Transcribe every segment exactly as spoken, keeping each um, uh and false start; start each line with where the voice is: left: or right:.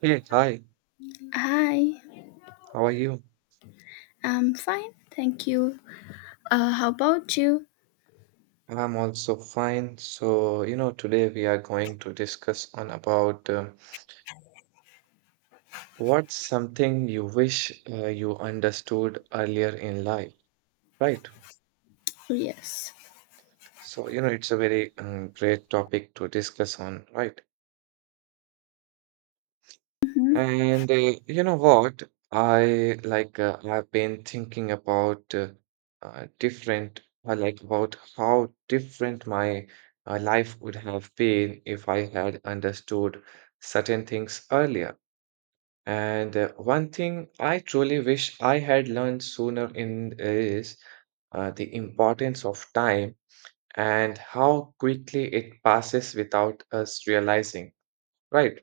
right: Hey, hi,
left: Hi,
right: how are you?
left: I'm fine, thank you. Uh, how about you?
right: I'm also fine. So, you know, today we are going to discuss on about uh, what's something you wish uh, you understood earlier in life, right?
left: Yes.
right: So, you know, it's a very um, great topic to discuss on, right?
left: Mhm.
right: And uh, you know what? I like uh, I've been thinking about uh, uh, different I like about how different my uh, life would have been if I had understood certain things earlier. And uh, one thing I truly wish I had learned sooner in is uh, the importance of time and how quickly it passes without us realizing, right?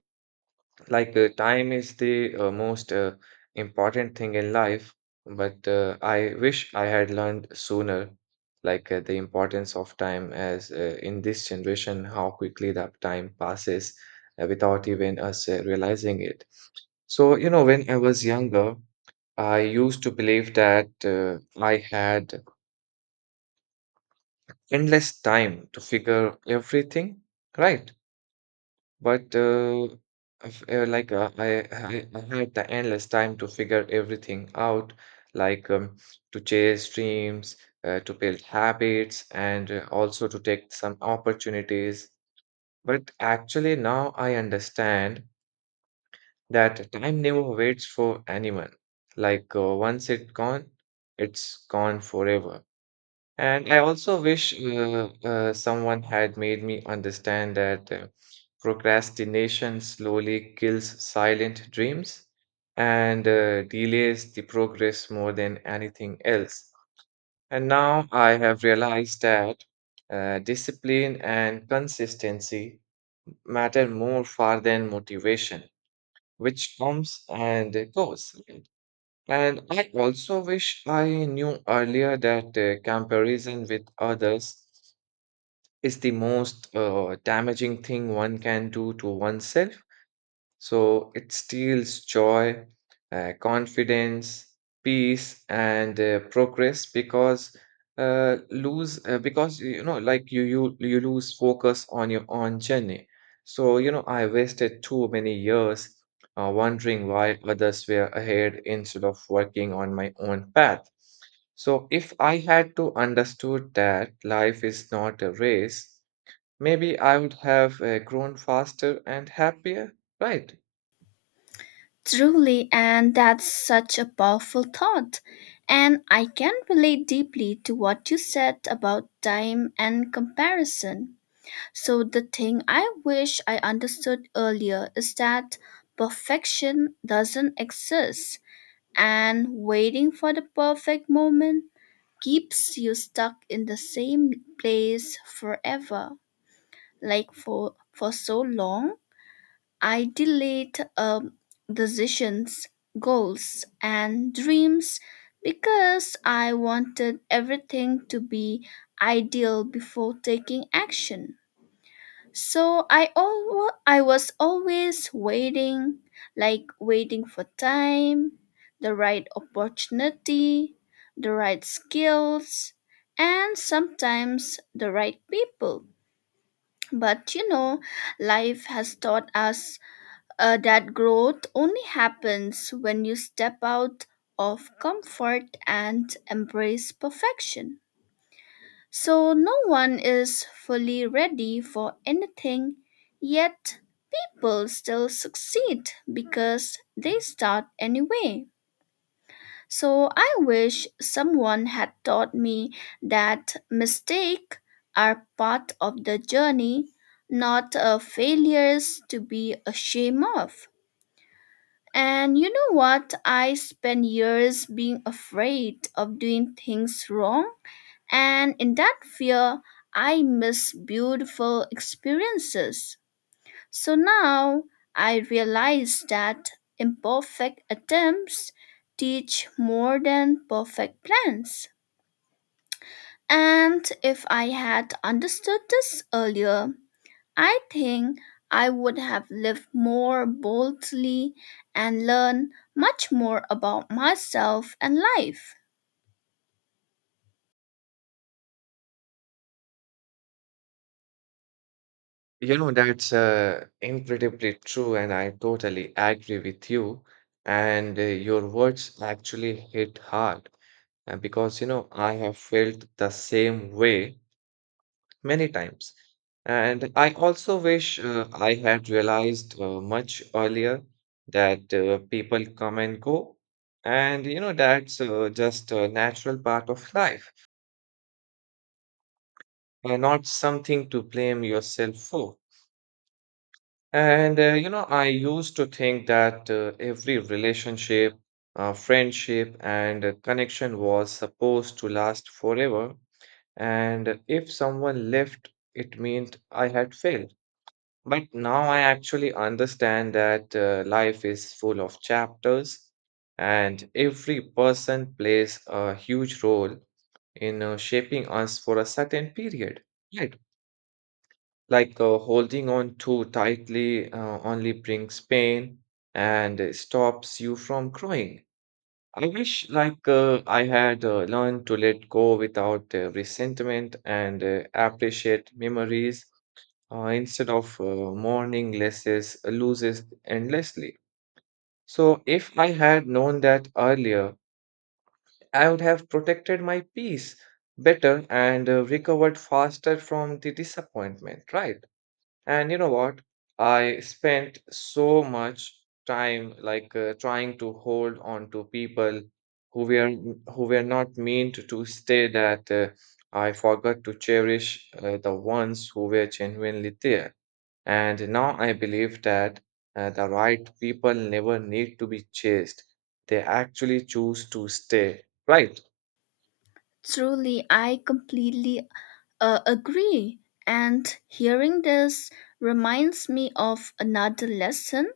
right: Like uh, time is the uh, most uh, important thing in life, but uh, I wish I had learned sooner, like uh, the importance of time, as uh, in this generation, how quickly that time passes uh, without even us uh, realizing it. So, you know, when I was younger, I used to believe that uh, I had endless time to figure everything, right? But uh, of- uh, like uh, I, I I had the endless time to figure everything out, like um, to chase dreams, uh, to build habits, and uh, also to take some opportunities. But actually, now I understand that time never waits for anyone. Like uh, once it's gone, it's gone forever. And I also wish uh, uh, someone had made me understand that uh, procrastination slowly kills silent dreams and uh, delays the progress more than anything else. And now I have realized that uh, discipline and consistency matter more far than motivation, which comes and goes. And I also wish I knew earlier that uh, comparison with others is the most uh, damaging thing one can do to oneself. So it steals joy, uh, confidence, peace, and uh, progress because uh, lose uh, because you know like you you you lose focus on your own journey. So you know I wasted too many years uh, wondering why others were ahead instead of working on my own path. So if I had to understood that life is not a race, maybe I would have uh, grown faster and happier, right?
left: Truly, and that's such a powerful thought. And I can relate deeply to what you said about time and comparison. So, the thing I wish I understood earlier is that perfection doesn't exist, and waiting for the perfect moment keeps you stuck in the same place forever. Like for for so long I delayed um, decisions, goals, and dreams because I wanted everything to be ideal before taking action. So i al- I was always waiting, like waiting for time, the right opportunity, the right skills, and sometimes the right people. But you know, life has taught us uh, that growth only happens when you step out of comfort and embrace perfection. So no one is fully ready for anything, yet people still succeed because they start anyway. So I wish someone had taught me that mistakes are part of the journey, not uh, failures to be ashamed of. And you know what? I spent years being afraid of doing things wrong. And in that fear, I miss beautiful experiences. So now I realize that imperfect attempts teach more than perfect plans. And if I had understood this earlier, I think I would have lived more boldly and learned much more about myself and life.
right: You know, that's uh, incredibly true, and I totally agree with you. And uh, your words actually hit hard uh, because, you know, I have felt the same way many times. And I also wish uh, I had realized uh, much earlier that uh, people come and go. And you know, that's uh, just a natural part of life and not something to blame yourself for. And uh, you know, I used to think that uh, every relationship, uh, friendship, and uh, connection was supposed to last forever. And if someone left, it meant I had failed. But now I actually understand that uh, life is full of chapters, and every person plays a huge role in uh, shaping us for a certain period. Right. Like uh, holding on too tightly uh, only brings pain and uh, stops you from growing. I wish like uh, I had uh, learned to let go without uh, resentment and uh, appreciate memories uh, instead of uh, mourning losses, loses endlessly. So, if I had known that earlier, I would have protected my peace better and uh, recovered faster from the disappointment, right? And you know what? I spent so much time like uh, trying to hold on to people who were who were not meant to stay that uh, I forgot to cherish uh, the ones who were genuinely there. And now I believe that uh, the right people never need to be chased. They actually choose to stay, right?
left: Truly, I completely uh, agree. And hearing this reminds me of another lesson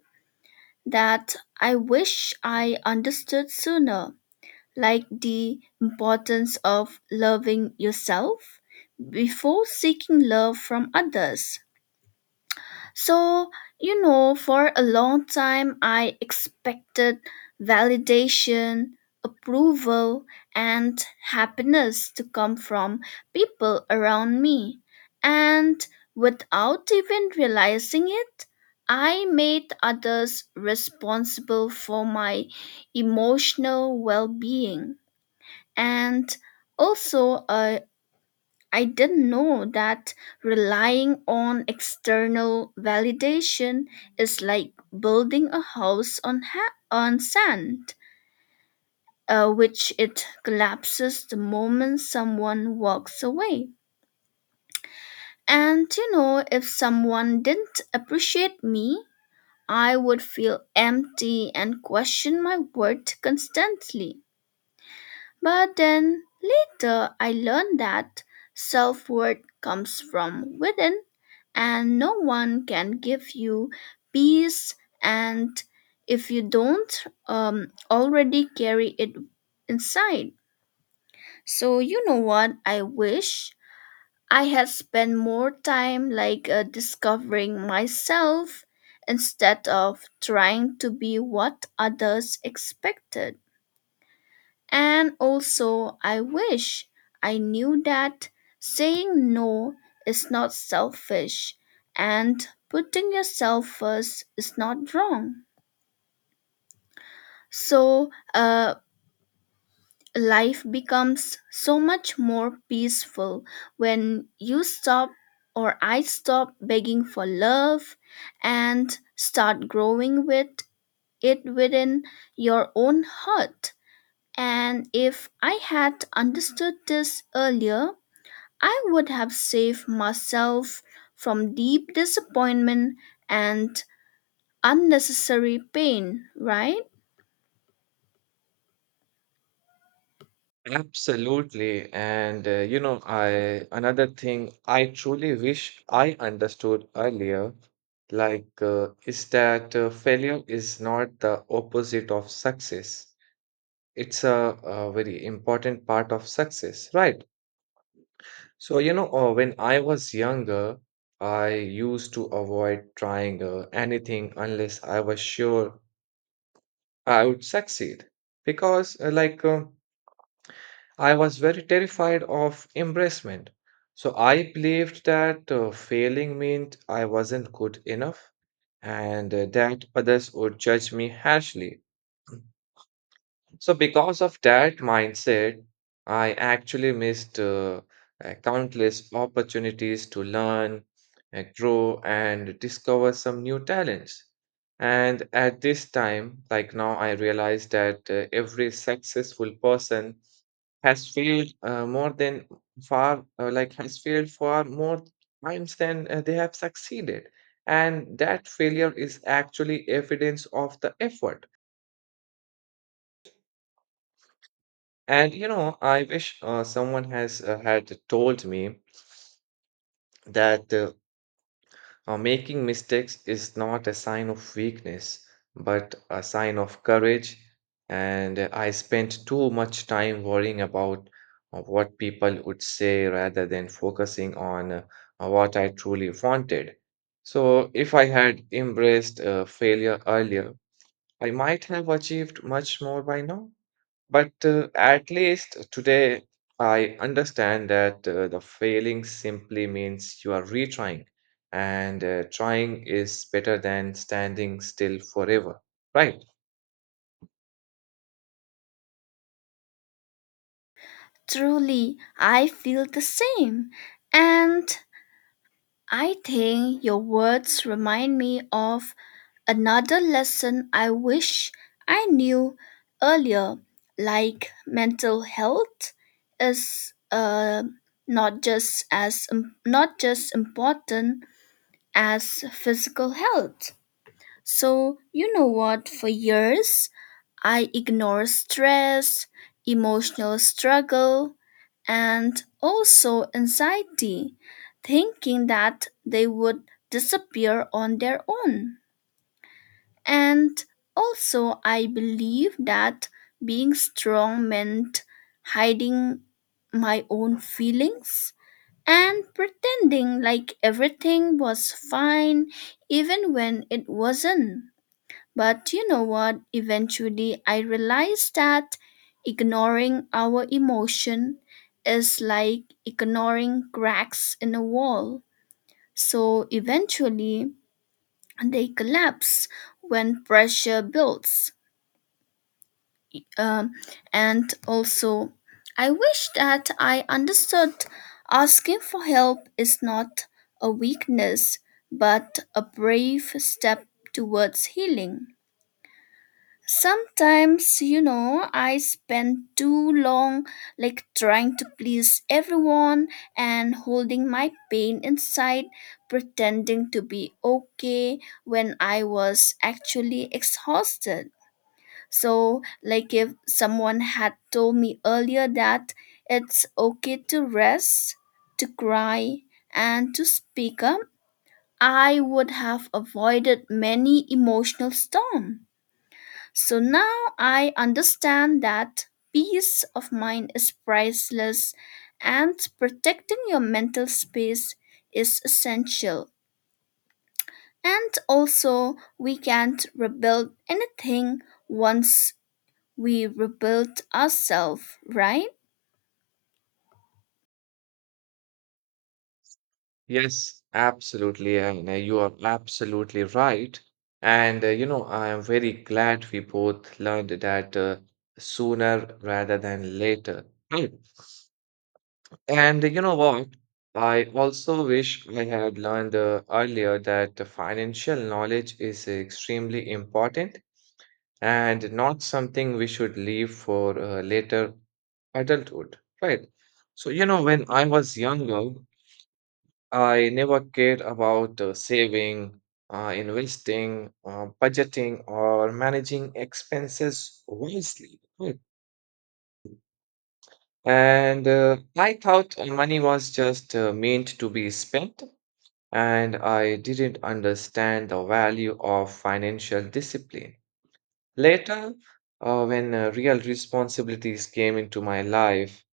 left: that I wish I understood sooner, like the importance of loving yourself before seeking love from others. So, you know, for a long time, I expected validation, approval, and happiness to come from people around me. And without even realizing it, I made others responsible for my emotional well being. And also, uh, I didn't know that relying on external validation is like building a house on ha- on sand, uh, which it collapses the moment someone walks away. And you know, if someone didn't appreciate me, I would feel empty and question my worth constantly. But then later I learned that self worth comes from within, and no one can give you peace. And if you don't um, already carry it inside, so you know what? I wish I had spent more time like uh, discovering myself instead of trying to be what others expected. And also, I wish I knew that saying no is not selfish and putting yourself first is not wrong. So, uh, life becomes so much more peaceful when you stop, or I stop begging for love and start growing with it within your own heart. And if I had understood this earlier, I would have saved myself from deep disappointment and unnecessary pain, right?
right: Absolutely. And uh, you know, I another thing I truly wish I understood earlier, like uh, is that uh, failure is not the opposite of success. It's a, a very important part of success, right? So, you know, uh, when I was younger, I used to avoid trying uh, anything unless I was sure I would succeed because, uh, like, uh, I was very terrified of embarrassment. So, I believed that uh, failing meant I wasn't good enough and uh, that others would judge me harshly. So, because of that mindset, I actually missed uh, uh, countless opportunities to learn, uh, grow, and discover some new talents. And at this time, like now, I realize that uh, every successful person has failed uh, more than far, uh, like has failed far more times than uh, they have succeeded. And that failure is actually evidence of the effort. And you know, I wish uh, someone has uh, had told me that uh, uh, making mistakes is not a sign of weakness, but a sign of courage. And uh, I spent too much time worrying about uh, what people would say rather than focusing on uh, uh, what I truly wanted. So, if I had embraced uh, failure earlier, I might have achieved much more by now. But uh, at least today, I understand that uh, the failing simply means you are retrying, and uh, trying is better than standing still forever, right?
left: Truly, I feel the same. And I think your words remind me of another lesson I wish I knew earlier, like mental health is uh, not just as not just important as physical health. So, you know what? For years, I ignored stress, emotional struggle, and also anxiety, thinking that they would disappear on their own. And also, I believe that being strong meant hiding my own feelings and pretending like everything was fine even when it wasn't. But you know what? Eventually, I realized that ignoring our emotion is like ignoring cracks in a wall. So eventually, they collapse when pressure builds. Um, and also, I wish that I understood asking for help is not a weakness, but a brave step towards healing. Sometimes, you know, I spend too long like trying to please everyone and holding my pain inside, pretending to be okay when I was actually exhausted. So, like, if someone had told me earlier that it's okay to rest, to cry, and to speak up, I would have avoided many emotional storms. So now I understand that peace of mind is priceless and protecting your mental space is essential. And also, we can't rebuild anything once we rebuild ourselves, right?
right: Yes, absolutely. And uh, you are absolutely right. And uh, you know, I am very glad we both learned that uh, sooner rather than later, right? And you know what? I also wish I had learned uh, earlier that the financial knowledge is extremely important and not something we should leave for uh, later adulthood, right? So, you know, when I was younger, I never cared about uh, saving, uh, investing, uh, budgeting, or managing expenses wisely, right? And uh, I thought uh, money was just uh, meant to be spent and I didn't understand the value of financial discipline. Later, uh, when uh, real responsibilities came into my life,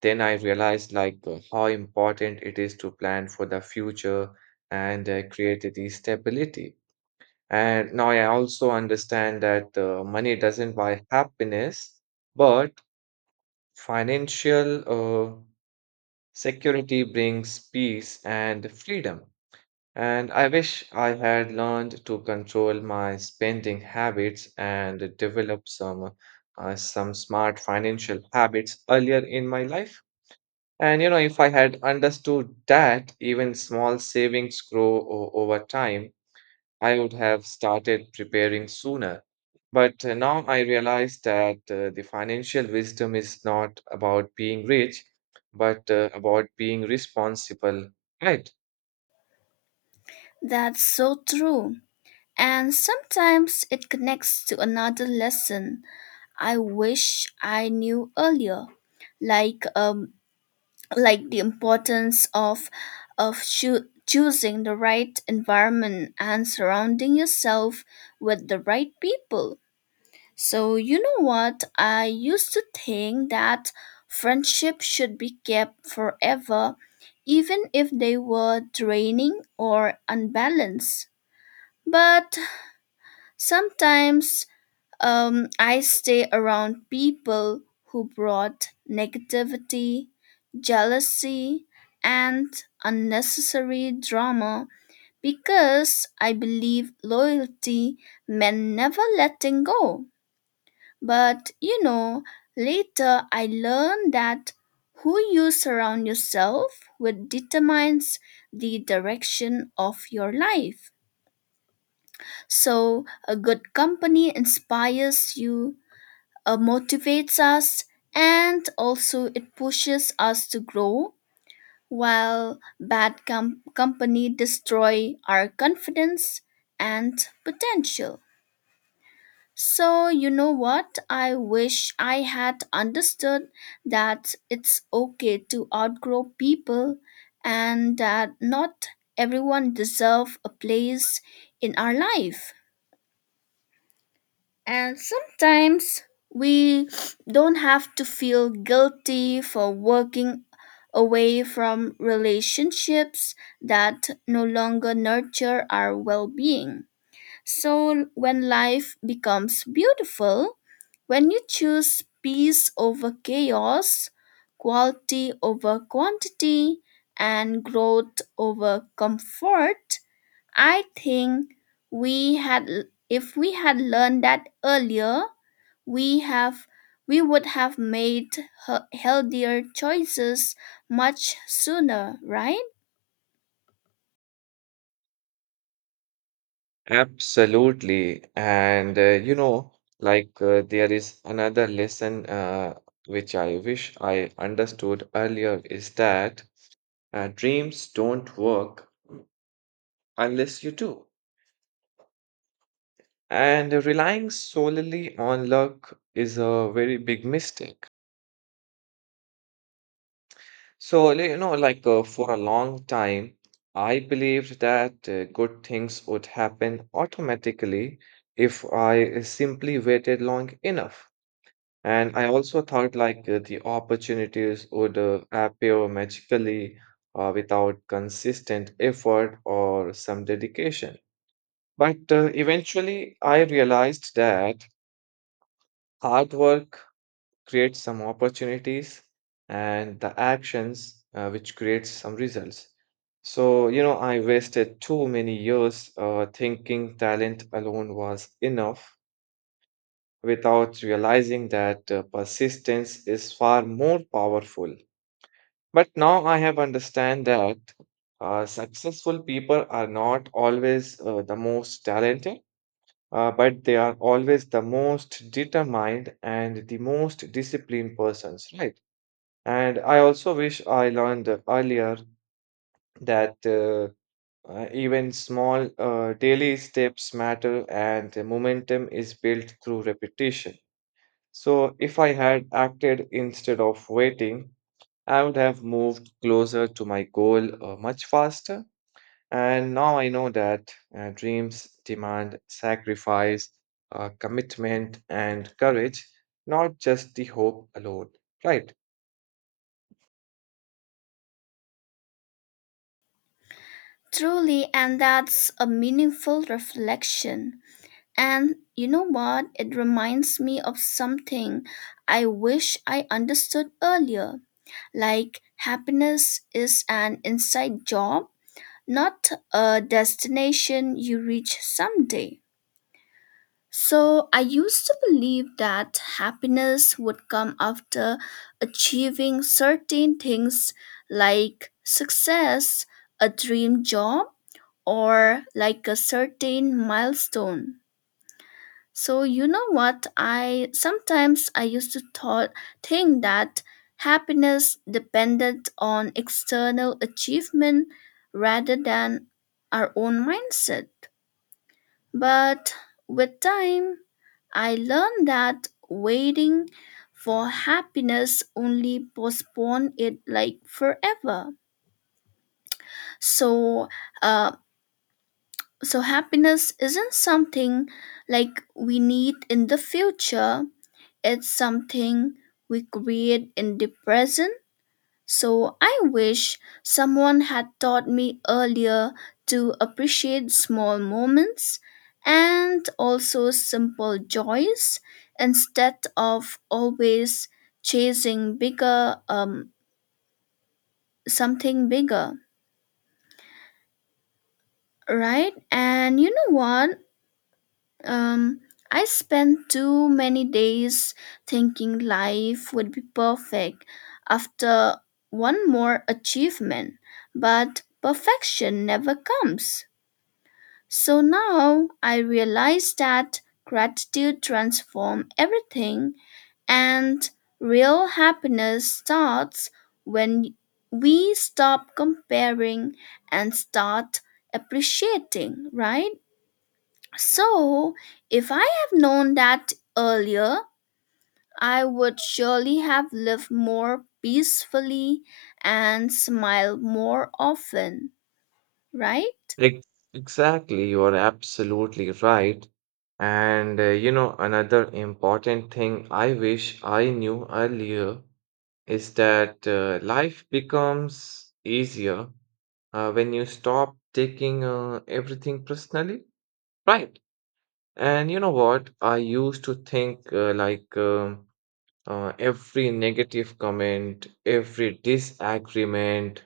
right: then I realized like uh, how important it is to plan for the future and uh, create the stability. And now I also understand that uh, money doesn't buy happiness, but financial uh, security brings peace and freedom. And I wish I had learned to control my spending habits and develop some uh, some smart financial habits earlier in my life. And you know, if I had understood that even small savings grow o- over time, I would have started preparing sooner. But uh, now I realize that uh, the financial wisdom is not about being rich, but uh, about being responsible, right?
left: That's so true. And sometimes it connects to another lesson I wish I knew earlier, like um, like the importance of of choo- choosing the right environment and surrounding yourself with the right people. So you know what? I used to think that friendship should be kept forever even if they were draining or unbalanced. But sometimes um, I stay around people who brought negativity, jealousy, and unnecessary drama because I believe loyalty meant never letting go. But you know, later I learned that who you surround yourself with determines the direction of your life. So, a good company inspires you, uh, motivates us, and also it pushes us to grow, while bad com- company destroy our confidence and potential. So you know what? I wish I had understood that it's okay to outgrow people and that not everyone deserve a place in our life. And sometimes we don't have to feel guilty for working away from relationships that no longer nurture our well being. So when life becomes beautiful, when you choose peace over chaos, quality over quantity, and growth over comfort, I think we had if we had learned that earlier, we have we would have made he- healthier choices much sooner, right?
right: Absolutely. And uh, you know, like uh, there is another lesson uh, which I wish I understood earlier is that uh, dreams don't work unless you do. And relying solely on luck is a very big mistake. So, you know, like uh, for a long time, I believed that uh, good things would happen automatically if I simply waited long enough. And I also thought like uh, the opportunities would uh, appear magically uh, without consistent effort or some dedication. But uh, eventually, I realized that hard work creates some opportunities and the actions uh, which creates some results. So, you know, I wasted too many years uh, thinking talent alone was enough without realizing that uh, persistence is far more powerful. But now I have understand that uh, successful people are not always uh, the most talented, uh, but they are always the most determined and the most disciplined persons, right? And I also wish I learned earlier that uh, uh, even small uh, daily steps matter and the momentum is built through repetition. So, if I had acted instead of waiting, I would have moved closer to my goal uh, much faster. And now I know that uh, dreams demand sacrifice, uh, commitment, and courage, not just the hope alone. Right?
left: Truly, and that's a meaningful reflection. And you know what? It reminds me of something I wish I understood earlier. Like, happiness is an inside job, not a destination you reach someday. So I used to believe that happiness would come after achieving certain things like success, a dream job, or like a certain milestone. So you know what? I sometimes I used to thought think that happiness depended on external achievement rather than our own mindset. But with time, I learned that waiting for happiness only postpone it like forever. So, uh, so happiness isn't something like we need in the future. It's something we create in the present. So I wish someone had taught me earlier to appreciate small moments and also simple joys instead of always chasing bigger um something bigger, right? And you know what? Um, I spent too many days thinking life would be perfect after one more achievement, but perfection never comes. So now I realize that gratitude transforms everything and real happiness starts when we stop comparing and start appreciating, right? So, if I have known that earlier, I would surely have lived more peacefully and smiled more often, right?
right: Ex- Exactly, you are absolutely right. And uh, you know, another important thing I wish I knew earlier is that uh, life becomes easier uh, when you stop taking uh, everything personally, right? And you know what, I used to think uh, like um, uh, every negative comment, every disagreement,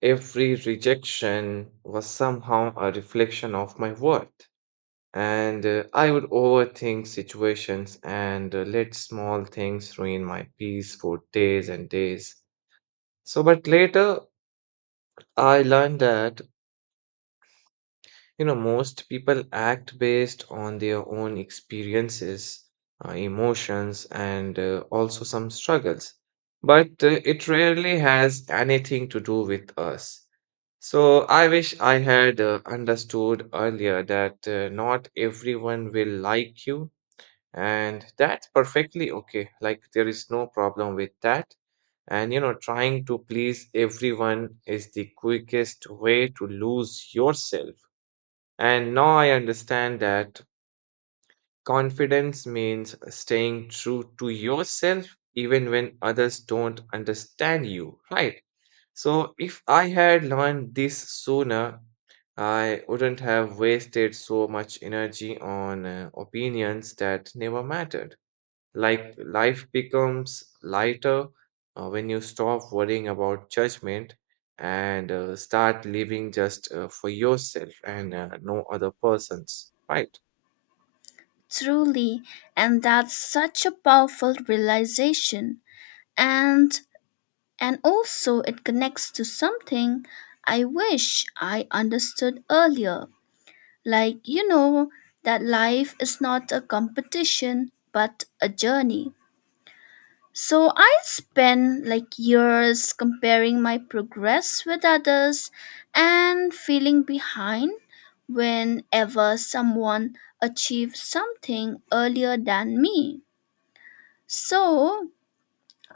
right: every rejection was somehow a reflection of my worth, and uh, I would overthink situations and uh, let small things ruin my peace for days and days. So but later I learned that, you know, most people act based on their own experiences, uh, emotions, and uh, also some struggles. But uh, it rarely has anything to do with us. So I wish I had uh, understood earlier that uh, not everyone will like you, and that's perfectly okay. Like, there is no problem with that. And you know, trying to please everyone is the quickest way to lose yourself. And now I understand that confidence means staying true to yourself even when others don't understand you, right? So if I had learned this sooner, I wouldn't have wasted so much energy on uh, opinions that never mattered. Like life becomes lighter uh, when you stop worrying about judgment and uh, start living just uh, for yourself and uh, no other persons, right?
left: Truly, and that's such a powerful realization. And and also it connects to something I wish I understood earlier. Like, you know, that life is not a competition but a journey. So I spend like years comparing my progress with others and feeling behind whenever someone achieves something earlier than me. So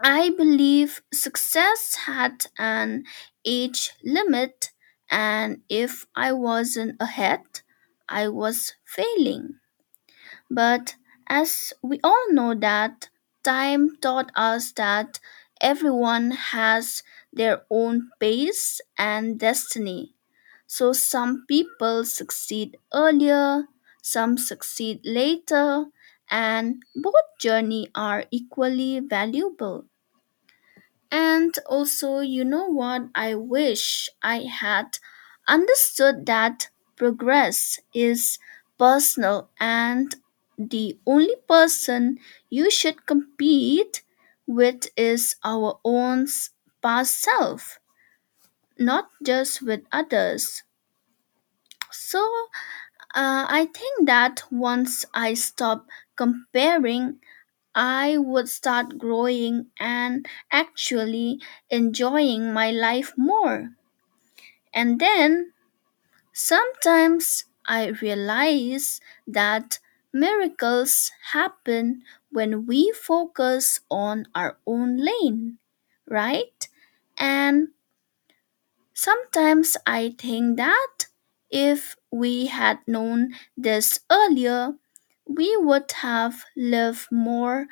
left: I believe success had an age limit, and if I wasn't ahead, I was failing. But as we all know that time taught us that everyone has their own pace and destiny. So some people succeed earlier, some succeed later, and both journey are equally valuable. And also, you know what? I wish I had understood that progress is personal and the only person you should compete with is our own s- past self, not just with others. So, uh, I think that once I stop comparing I would start growing and actually enjoying my life more. And then sometimes I realize that miracles happen when we focus on our own lane, right? And sometimes I think that if we had known this earlier, we would have lived more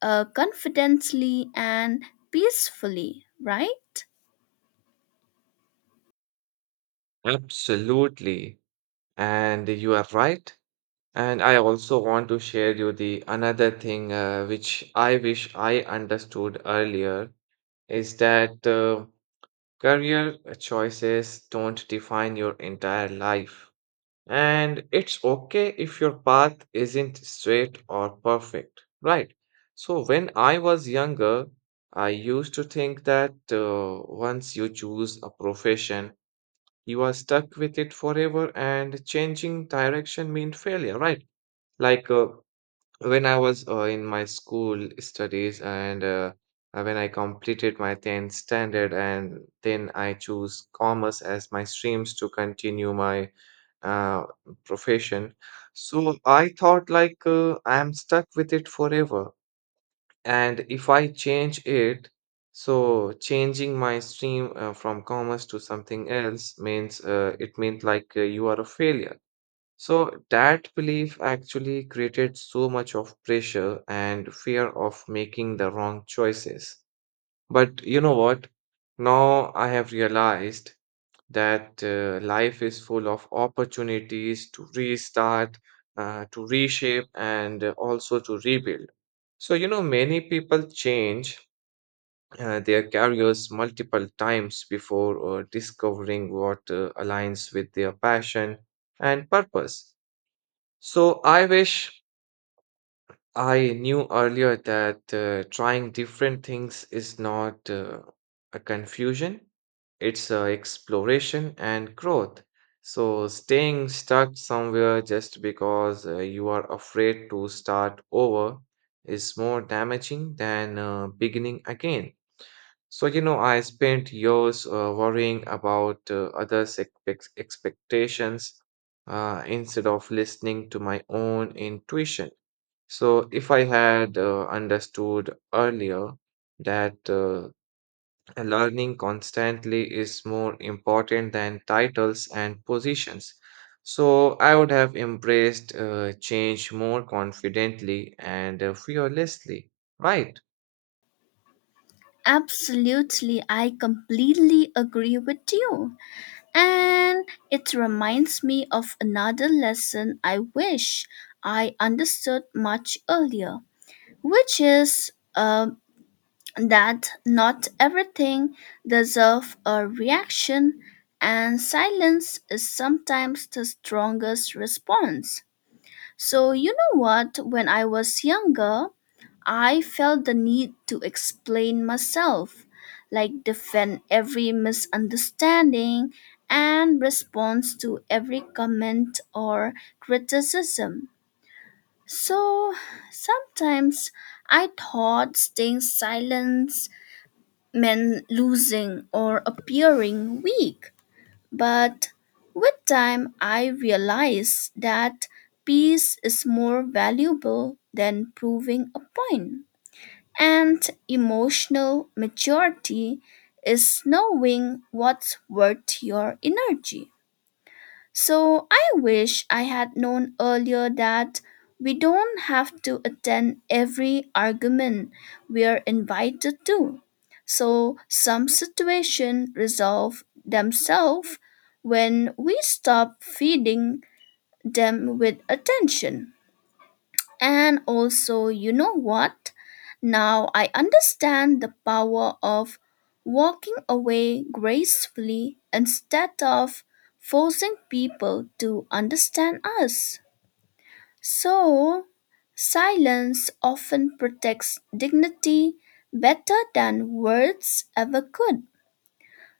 left: uh, confidently and peacefully, right?
right: Absolutely. And you are right. And I also want to share you the another thing uh, which I wish I understood earlier is that uh, career choices don't define your entire life. And it's okay if your path isn't straight or perfect, right? So, when I was younger, I used to think that uh, once you choose a profession, you are stuck with it forever, and changing direction means failure, right? Like uh, when I was uh, in my school studies, and uh, uh, when I completed my tenth standard, and then I choose commerce as my streams to continue my uh, profession. So I thought like uh, I'm stuck with it forever. And if I change it, so changing my stream uh, from commerce to something else means uh, it meant like uh, you are a failure. So that belief actually created so much of pressure and fear of making the wrong choices. But you know what? Now I have realized that uh, life is full of opportunities to restart, uh, to reshape, and uh, also to rebuild. So, you know, many people change uh, their careers multiple times before uh, discovering what uh, aligns with their passion and purpose. So, I wish I knew earlier that uh, trying different things is not uh, a confusion, it's uh, exploration and growth. So, staying stuck somewhere just because uh, you are afraid to start over is more damaging than uh, beginning again. So, you know, I spent years uh, worrying about uh, others' expect- expectations uh, instead of listening to my own intuition. So, if I had uh, understood earlier that uh, learning constantly is more important than titles and positions, so I would have embraced uh, change more confidently and uh, fearlessly, right?
left: Absolutely, I completely agree with you. And it reminds me of another lesson I wish I understood much earlier, which is uh, that not everything deserves a reaction, and silence is sometimes the strongest response. So, you know what? When I was younger, I felt the need to explain myself, like defend every misunderstanding and respond to every comment or criticism. So sometimes I thought staying silent men losing or appearing weak. But with time, I realized that peace is more valuable than proving a point. And emotional maturity is knowing what's worth your energy. So I wish I had known earlier that we don't have to attend every argument we are invited to. So some situations resolve themselves when we stop feeding them with attention. And also, you know what? Now I understand the power of walking away gracefully instead of forcing people to understand us. So, silence often protects dignity better than words ever could.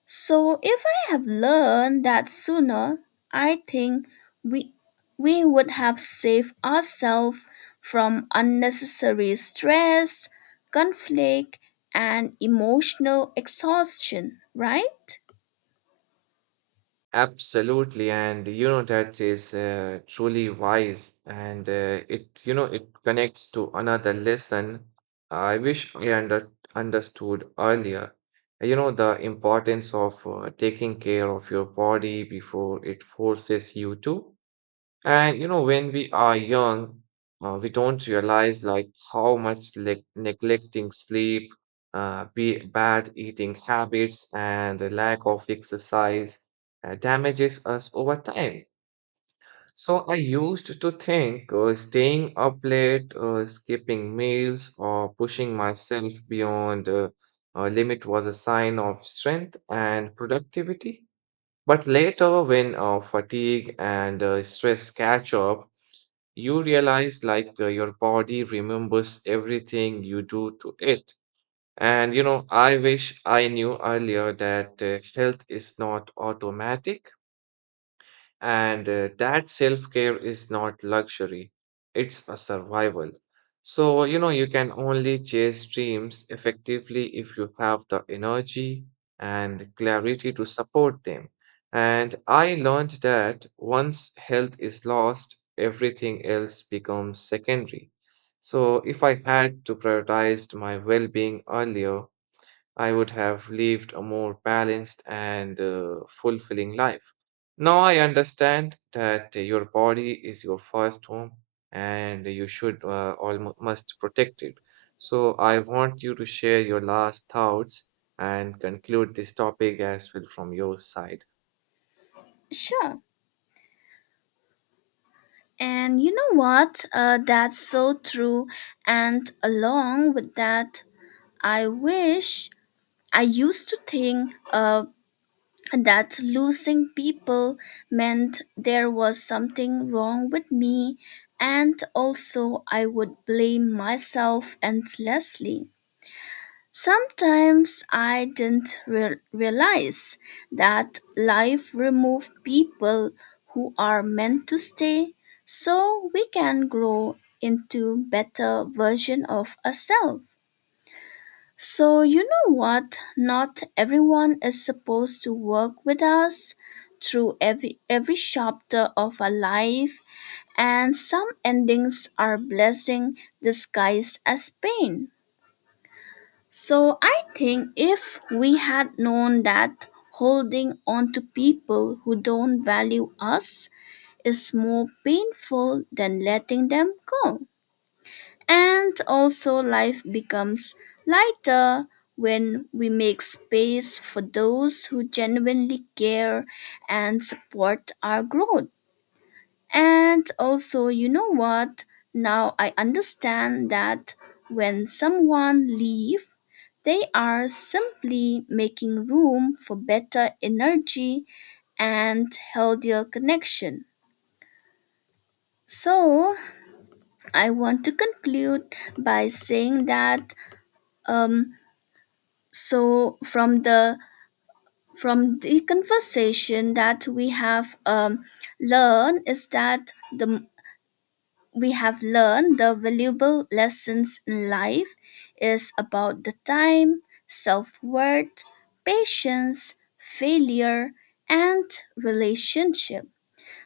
left: So if I have learned that sooner, I think we we would have saved ourselves from unnecessary stress, conflict, and emotional exhaustion, right?
right: Absolutely, and you know that is uh, truly wise, and uh, it you know it connects to another lesson I wish I under understood earlier. You know the importance of uh, taking care of your body before it forces you to. And you know, when we are young, uh, we don't realize like how much neg- neglecting sleep, uh, be bad eating habits, and the lack of exercise uh, damages us over time. So I used to think uh, staying up late, uh, skipping meals, or pushing myself beyond uh, a limit was a sign of strength and productivity. But later, when uh, fatigue and uh, stress catch up, you realize like uh, your body remembers everything you do to it. And you know, I wish I knew earlier that uh, health is not automatic. And uh, that self care is not luxury, it's a survival. So, you know, you can only chase dreams effectively if you have the energy and clarity to support them. And I learned that once health is lost, everything else becomes secondary. So, if I had to prioritize my well being earlier, I would have lived a more balanced and uh, fulfilling life. Now I understand that your body is your first home and you should uh, almost must protect it. So I want you to share your last thoughts and conclude this topic as well from your side.
left: Sure. And you know what? Uh, that's so true. And along with that, I wish I used to think uh, that losing people meant there was something wrong with me, and also I would blame myself endlessly. Sometimes I didn't re- realize that life removed people who are meant to stay so we can grow into better version of ourselves. So, you know what? Not everyone is supposed to work with us through every, every chapter of our life, and some endings are blessing disguised as pain. So, I think if we had known that holding on to people who don't value us is more painful than letting them go. And also, life becomes lighter when we make space for those who genuinely care and support our growth. And also, you know what? Now I understand that when someone leaves, they are simply making room for better energy and healthier connection. So, I want to conclude by saying that um, so from the from the conversation that we have um, learned is that the we have learned the valuable lessons in life is about the time, self-worth, patience, failure, and relationship.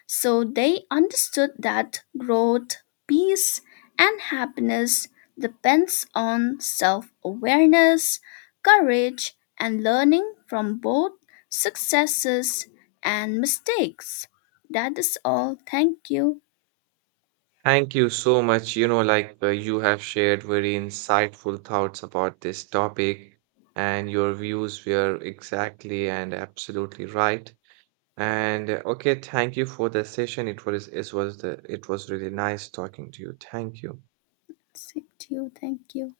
left: So they understood that growth, peace, and happiness depends on self-awareness, courage, and learning from both successes and mistakes. That is all. Thank you.
right: Thank you so much. You know, like uh, you have shared very insightful thoughts about this topic, and your views were exactly and absolutely right. And uh, okay, thank you for the session. It was it was the it was really nice talking to you. Thank you.
left: Same to you. Thank you.